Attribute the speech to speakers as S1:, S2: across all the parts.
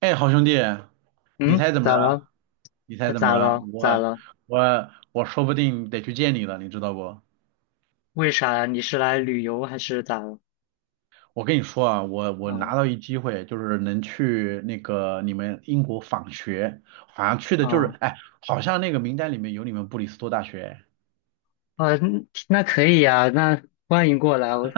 S1: 哎，好兄弟，你
S2: 嗯，
S1: 猜怎么
S2: 咋
S1: 着
S2: 了？
S1: 啊？你猜
S2: 那
S1: 怎么
S2: 咋
S1: 着啊？
S2: 了？咋
S1: 我
S2: 了？
S1: 我我说不定得去见你了，你知道不？
S2: 为啥呀？你是来旅游还是咋了？
S1: 我跟你说啊，我拿
S2: 啊
S1: 到一机会，就是能去那个你们英国访学，好像去的就是，
S2: 啊
S1: 哎，好像那个名单里面有你们布里斯托大学，
S2: 啊！嗯，那可以呀，那欢迎过来。我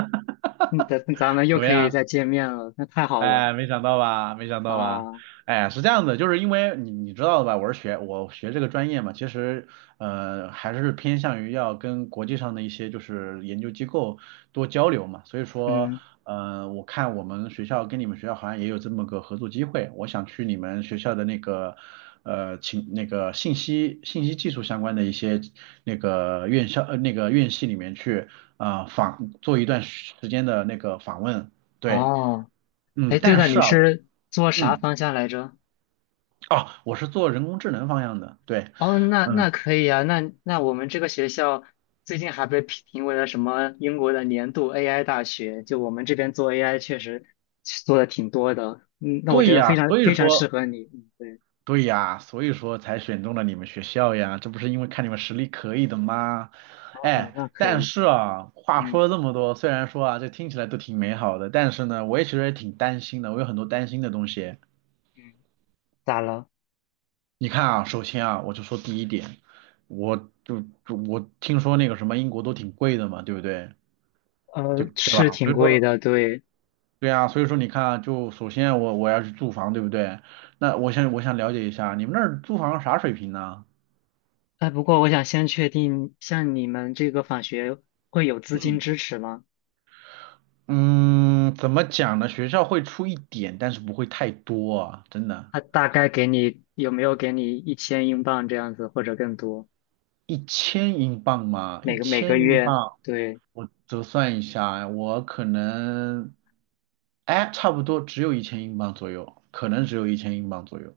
S2: 嗯咱咱们又
S1: 怎么
S2: 可以
S1: 样？
S2: 再见面了，那太好了！
S1: 哎，没想到吧，没想到吧，
S2: 啊！
S1: 哎，是这样的，就是因为你知道的吧，我学这个专业嘛，其实还是偏向于要跟国际上的一些就是研究机构多交流嘛，所以说
S2: 嗯，
S1: 我看我们学校跟你们学校好像也有这么个合作机会，我想去你们学校的那个那个信息技术相关的一些那个院校那个院系里面去做一段时间的那个访问，对。
S2: 哦，
S1: 嗯，
S2: 哎，对
S1: 但
S2: 了，
S1: 是
S2: 你
S1: 啊，我
S2: 是做啥
S1: 嗯。
S2: 方向来着？
S1: 哦，我是做人工智能方向的，对。
S2: 哦，那
S1: 嗯，
S2: 那可以啊。那我们这个学校最近还被评为了什么英国的年度 AI 大学，就我们这边做 AI 确实做的挺多的。嗯，那我
S1: 对
S2: 觉得非
S1: 呀，
S2: 常
S1: 所以
S2: 非常适
S1: 说，
S2: 合你。嗯，对。
S1: 对呀，所以说才选中了你们学校呀，这不是因为看你们实力可以的吗？
S2: 哦，
S1: 哎，
S2: 那可
S1: 但
S2: 以。
S1: 是啊，话说
S2: 嗯
S1: 了这么多，虽然说啊，这听起来都挺美好的，但是呢，我也其实也挺担心的，我有很多担心的东西。
S2: 嗯。咋了？
S1: 你看啊，首先啊，我就说第一点，我就就我听说那个什么英国都挺贵的嘛，对不对？就对
S2: 是
S1: 吧？
S2: 挺
S1: 所以
S2: 贵
S1: 说。
S2: 的，对。
S1: 对啊，所以说你看啊，就首先我要去租房，对不对？那我想了解一下，你们那儿租房啥水平呢？
S2: 哎，不过我想先确定，像你们这个访学会有资金
S1: 嗯。
S2: 支持吗？
S1: 嗯，怎么讲呢？学校会出一点，但是不会太多啊，真的。
S2: 他大概有没有给你一千英镑这样子，或者更多？
S1: 一千英镑吗？一
S2: 每个每个
S1: 千英
S2: 月，
S1: 镑。
S2: 对。
S1: 我折算一下，我可能，哎，差不多只有一千英镑左右，可能只有一千英镑左右。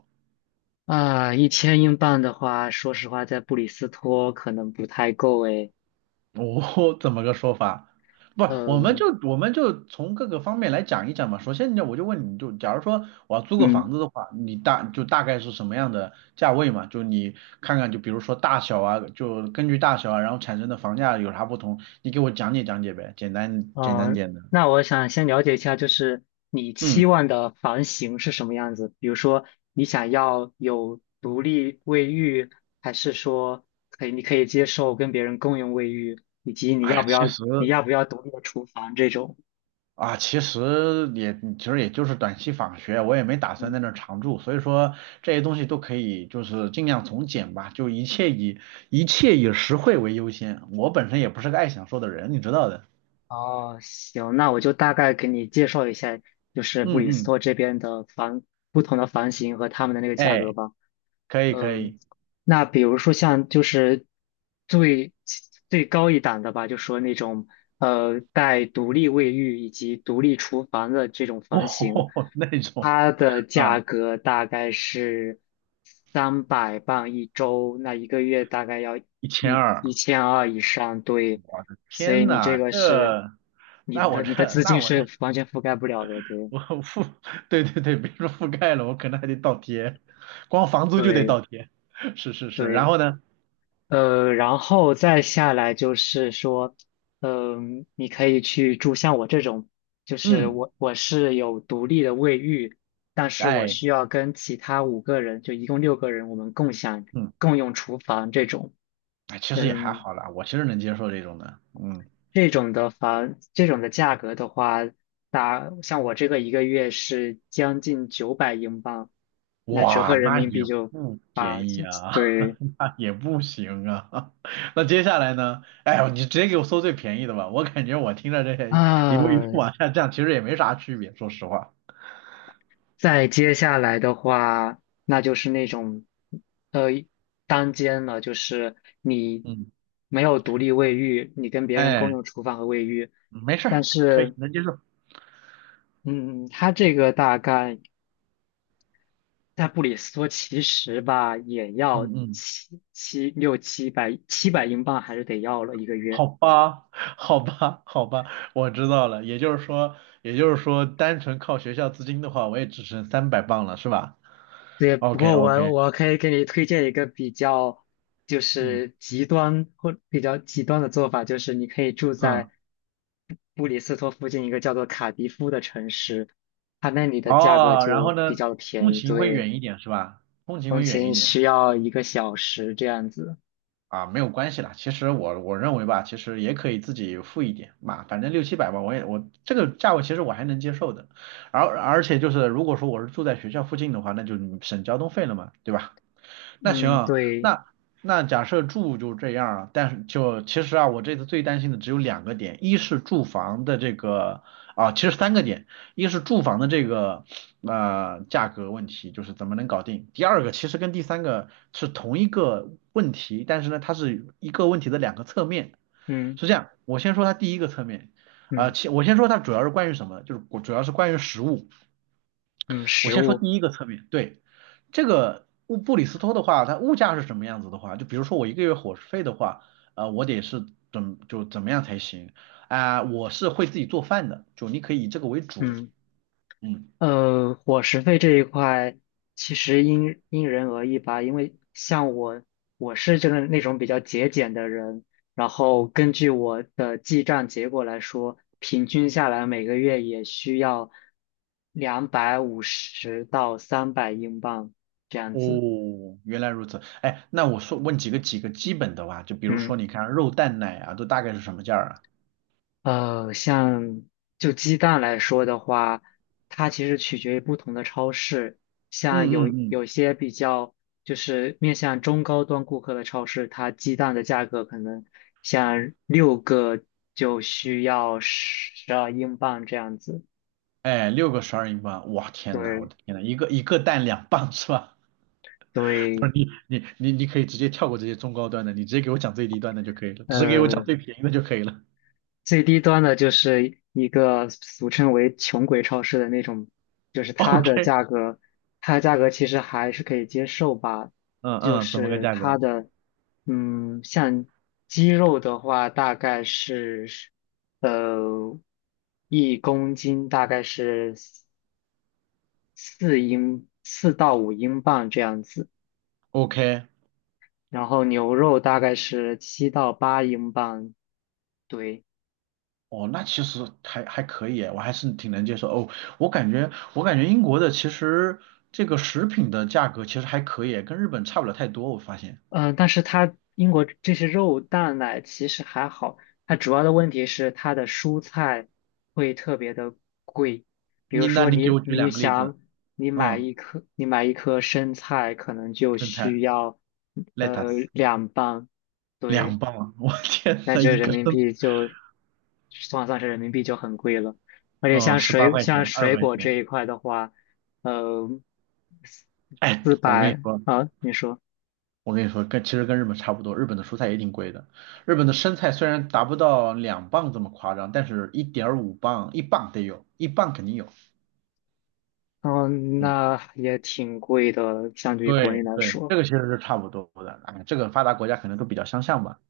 S2: 啊，一千英镑的话，说实话，在布里斯托可能不太够诶。
S1: 我怎么个说法？不，我们就
S2: 嗯
S1: 我们就从各个方面来讲一讲嘛。首先呢，我就问你就，假如说我要租个房
S2: 嗯。
S1: 子的话，你大概是什么样的价位嘛？就你看看，就比如说大小啊，就根据大小啊，然后产生的房价有啥不同，你给我讲解讲解呗，简单
S2: 嗯，
S1: 点的。
S2: 那我想先了解一下，就是你期
S1: 嗯，
S2: 望的房型是什么样子？比如说，你想要有独立卫浴，还是说你可以接受跟别人共用卫浴，以及你要
S1: 哎，
S2: 不
S1: 其
S2: 要
S1: 实。
S2: 你要不要独立的厨房这种？
S1: 啊，其实也就是短期访学，我也没打算在
S2: 嗯。
S1: 那儿常住，所以说这些东西都可以就是尽量从简吧，就一切以实惠为优先。我本身也不是个爱享受的人，你知道的。
S2: 哦，行，那我就大概给你介绍一下，就是布
S1: 嗯
S2: 里斯
S1: 嗯，
S2: 托这边的房，不同的房型和他们的那个价格
S1: 哎，
S2: 吧。
S1: 可以可
S2: 嗯，
S1: 以，
S2: 那比如说像就是最最高一档的吧，就说那种带独立卫浴以及独立厨房的这种房型，
S1: 哦，那种，
S2: 它的
S1: 啊，
S2: 价格大概是300磅一周，那一个月大概要
S1: 一千
S2: 一
S1: 二，
S2: 一千二以上，对。所以
S1: 天
S2: 你这
S1: 呐，
S2: 个
S1: 这
S2: 是你
S1: 那我
S2: 的你的
S1: 这
S2: 资
S1: 那
S2: 金
S1: 我
S2: 是
S1: 这
S2: 完全覆盖不了的，对
S1: 我覆，对对对，别说覆盖了，我可能还得倒贴，光房租就得
S2: 对
S1: 倒贴。是是是，然
S2: 对。
S1: 后呢。
S2: 然后再下来就是说，你可以去住像我这种，就是
S1: 嗯。
S2: 我是有独立的卫浴，但是我
S1: 哎，
S2: 需要跟其他5个人，就一共6个人，我们共享
S1: 嗯，
S2: 共用厨房这种。
S1: 哎，其实也还
S2: 嗯，
S1: 好啦，我其实能接受这种的。嗯，
S2: 这种的房，这种的价格的话，像我这个一个月是将近900英镑，那折合
S1: 哇，
S2: 人
S1: 那
S2: 民币
S1: 也
S2: 就
S1: 不
S2: 八。
S1: 便宜啊，
S2: 对
S1: 那也不行啊。那接下来呢？哎呦你直接给我搜最便宜的吧，我感觉我听着这些一步一
S2: 啊。
S1: 步往下降，其实也没啥区别，说实话。
S2: 再接下来的话，那就是那种，呃，单间了，就是你
S1: 嗯，
S2: 没有独立卫浴，你跟别人共
S1: 哎，
S2: 用厨房和卫浴。
S1: 没事
S2: 但
S1: 儿，可以
S2: 是，
S1: 能接受。
S2: 嗯，它这个大概在布里斯托其实吧，也
S1: 嗯
S2: 要
S1: 嗯，
S2: 七百英镑，还是得要了一个月。
S1: 好吧，好吧，好吧，我知道了。也就是说，也就是说，单纯靠学校资金的话，我也只剩300磅了，是吧
S2: 对。不
S1: ？OK
S2: 过我
S1: OK，
S2: 我可以给你推荐一个比较就
S1: 嗯
S2: 是极端或比较极端的做法，就是你可以住在
S1: 嗯。
S2: 布里斯托附近一个叫做卡迪夫的城市，它那里的价格
S1: 哦，然后
S2: 就
S1: 呢，
S2: 比较
S1: 通
S2: 便宜，
S1: 勤会
S2: 对。
S1: 远一点是吧？通勤
S2: 通
S1: 会远一
S2: 勤
S1: 点
S2: 需要1个小时这样子。
S1: 啊，没有关系啦。其实我认为吧，其实也可以自己付一点嘛，反正六七百吧，我这个价位其实我还能接受的。而且就是如果说我是住在学校附近的话，那就省交通费了嘛，对吧？那行
S2: 嗯，
S1: 啊，
S2: 对。
S1: 那那假设住就这样啊，但是就其实啊，我这次最担心的只有两个点，一是住房的这个啊，其实三个点，一是住房的这个价格问题，就是怎么能搞定。第二个其实跟第三个是同一个问题，但是呢，它是一个问题的两个侧面。
S2: 嗯
S1: 是这样，我先说它第一个侧面。
S2: 嗯
S1: 我先说它主要是关于什么，就是主要是关于食物。
S2: 嗯。
S1: 我
S2: 食
S1: 先说
S2: 物。
S1: 第一个侧面，对。这个布里斯托的话，它物价是什么样子的话，就比如说我一个月伙食费的话，我得是怎么样才行我是会自己做饭的，就你可以以这个为主。
S2: 嗯。
S1: 嗯，
S2: 伙食费这一块其实因人而异吧，因为像我，我是那种比较节俭的人，然后根据我的记账结果来说，平均下来每个月也需要250到300英镑这样
S1: 哦，
S2: 子。
S1: 原来如此，哎，那我说问几个基本的吧，就比如
S2: 嗯。
S1: 说你看肉蛋奶啊，都大概是什么价儿啊？
S2: 呃，像就鸡蛋来说的话，它其实取决于不同的超市。像有
S1: 嗯嗯嗯，
S2: 有些比较就是面向中高端顾客的超市，它鸡蛋的价格可能像六个就需要12英镑这样子。
S1: 哎，六个12英镑，哇天呐，我
S2: 对
S1: 的天呐，一个一个蛋两磅是吧？
S2: 对。
S1: 你可以直接跳过这些中高端的，你直接给我讲最低端的就可以了，只给我讲
S2: 呃
S1: 最便宜的就可以了。
S2: 最低端的就是一个俗称为穷鬼超市的那种，就是 它的
S1: OK，
S2: 价格，它的价格其实还是可以接受吧。
S1: 嗯
S2: 就
S1: 嗯，怎么个
S2: 是
S1: 价
S2: 它
S1: 格
S2: 的，嗯，像鸡肉的话，大概是，呃，一公斤大概是四到五英镑这样子，
S1: ？OK，
S2: 然后牛肉大概是7到8英镑，对。
S1: 哦，那其实还可以，我还是挺能接受。哦，我感觉英国的其实这个食品的价格其实还可以，跟日本差不了太多。我发现，
S2: 嗯，但是它英国这些肉蛋奶其实还好，它主要的问题是它的蔬菜会特别的贵。比如
S1: 你那
S2: 说
S1: 你给
S2: 你
S1: 我举
S2: 你
S1: 两个例子。
S2: 想你买
S1: 嗯，
S2: 一颗你买一颗生菜可能就
S1: 生菜
S2: 需要
S1: lettuce
S2: 两磅，对。
S1: 2磅，我天
S2: 那
S1: 呐，
S2: 就
S1: 一
S2: 人
S1: 个
S2: 民
S1: 生，
S2: 币就算是人民币就很贵了。而且
S1: 哦，十八块
S2: 像
S1: 钱，二十
S2: 水
S1: 块
S2: 果这
S1: 钱。
S2: 一块的话，呃
S1: 哎，
S2: 四
S1: 我跟你
S2: 百
S1: 说。
S2: 啊，你说。
S1: 我跟你说，其实跟日本差不多，日本的蔬菜也挺贵的。日本的生菜虽然达不到两磅这么夸张，但是1.5磅，一磅得有，一磅肯定有。
S2: 嗯，
S1: 嗯，
S2: 那也挺贵的，相对于国内
S1: 对
S2: 来
S1: 对，
S2: 说。
S1: 这个其实是差不多的。哎，这个发达国家可能都比较相像吧。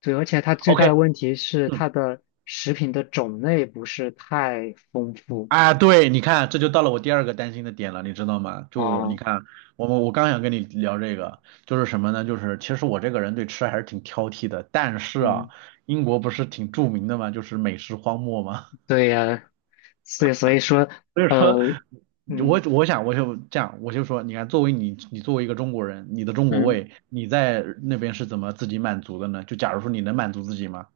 S2: 对，而且它最
S1: OK，
S2: 大的问题是
S1: 嗯，
S2: 它的食品的种类不是太丰富
S1: 啊，对，你看，这就到了我第二个担心的点了，你知道吗？就你
S2: 啊。
S1: 看，我刚想跟你聊这个，就是什么呢？就是其实我这个人对吃还是挺挑剔的，但是啊，
S2: 嗯，
S1: 英国不是挺著名的嘛，就是美食荒漠吗？
S2: 对呀，所以说，
S1: 所以
S2: 呃，
S1: 说，我
S2: 嗯
S1: 我想我就这样，我就说，你看，作为你你作为一个中国人，你的中国
S2: 嗯，
S1: 胃，你在那边是怎么自己满足的呢？就假如说你能满足自己吗？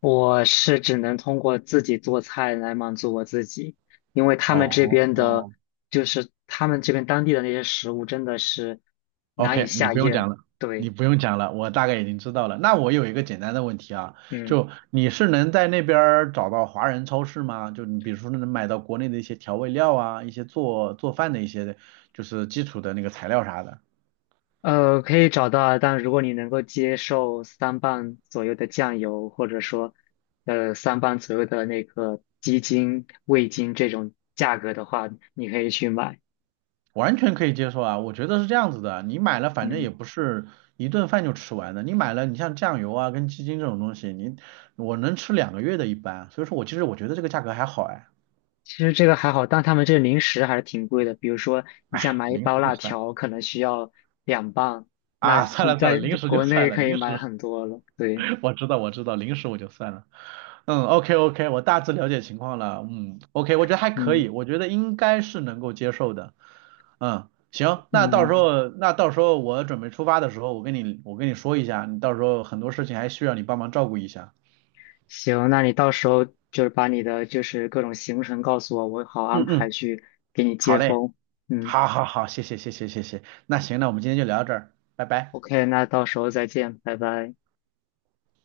S2: 我是只能通过自己做菜来满足我自己，因为他们这
S1: 哦
S2: 边的，
S1: 哦
S2: 就是他们这边当地的那些食物真的是难以
S1: ，OK，你
S2: 下
S1: 不用
S2: 咽。
S1: 讲了，你
S2: 对。
S1: 不用讲了，我大概已经知道了。那我有一个简单的问题啊，
S2: 嗯。
S1: 就你是能在那边儿找到华人超市吗？就你比如说能买到国内的一些调味料啊，一些做饭的一些就是基础的那个材料啥的。
S2: 可以找到啊。但如果你能够接受三磅左右的酱油，或者说，三磅左右的那个鸡精、味精这种价格的话，你可以去买。
S1: 完全可以接受啊，我觉得是这样子的，你买了反正也
S2: 嗯，
S1: 不是一顿饭就吃完的，你买了你像酱油啊跟鸡精这种东西，我能吃2个月的一般，所以说我其实我觉得这个价格还好哎，
S2: 其实这个还好，但他们这个零食还是挺贵的。比如说，你
S1: 哎，
S2: 想买一
S1: 零
S2: 包
S1: 食就
S2: 辣
S1: 算
S2: 条，可能需要两磅，那
S1: 啊，算
S2: 你
S1: 了算了，
S2: 在
S1: 零食就
S2: 国
S1: 算
S2: 内
S1: 了，
S2: 可以
S1: 零食
S2: 买很多了。对。
S1: 我知道我知道，零食我就算了，嗯，OK OK，我大致了解情况了，嗯，OK，我觉得还可
S2: 嗯
S1: 以，我觉得应该是能够接受的，嗯，行，那到时
S2: 嗯。
S1: 候那到时候我准备出发的时候，我跟你说一下，你到时候很多事情还需要你帮忙照顾一下。
S2: 行，那你到时候就是把你的就是各种行程告诉我，我好安
S1: 嗯
S2: 排
S1: 嗯，
S2: 去给你
S1: 好
S2: 接
S1: 嘞，
S2: 风。嗯
S1: 好好好，谢谢谢谢谢谢，那行，那我们今天就聊到这儿，拜拜。
S2: ，OK,那到时候再见，拜拜。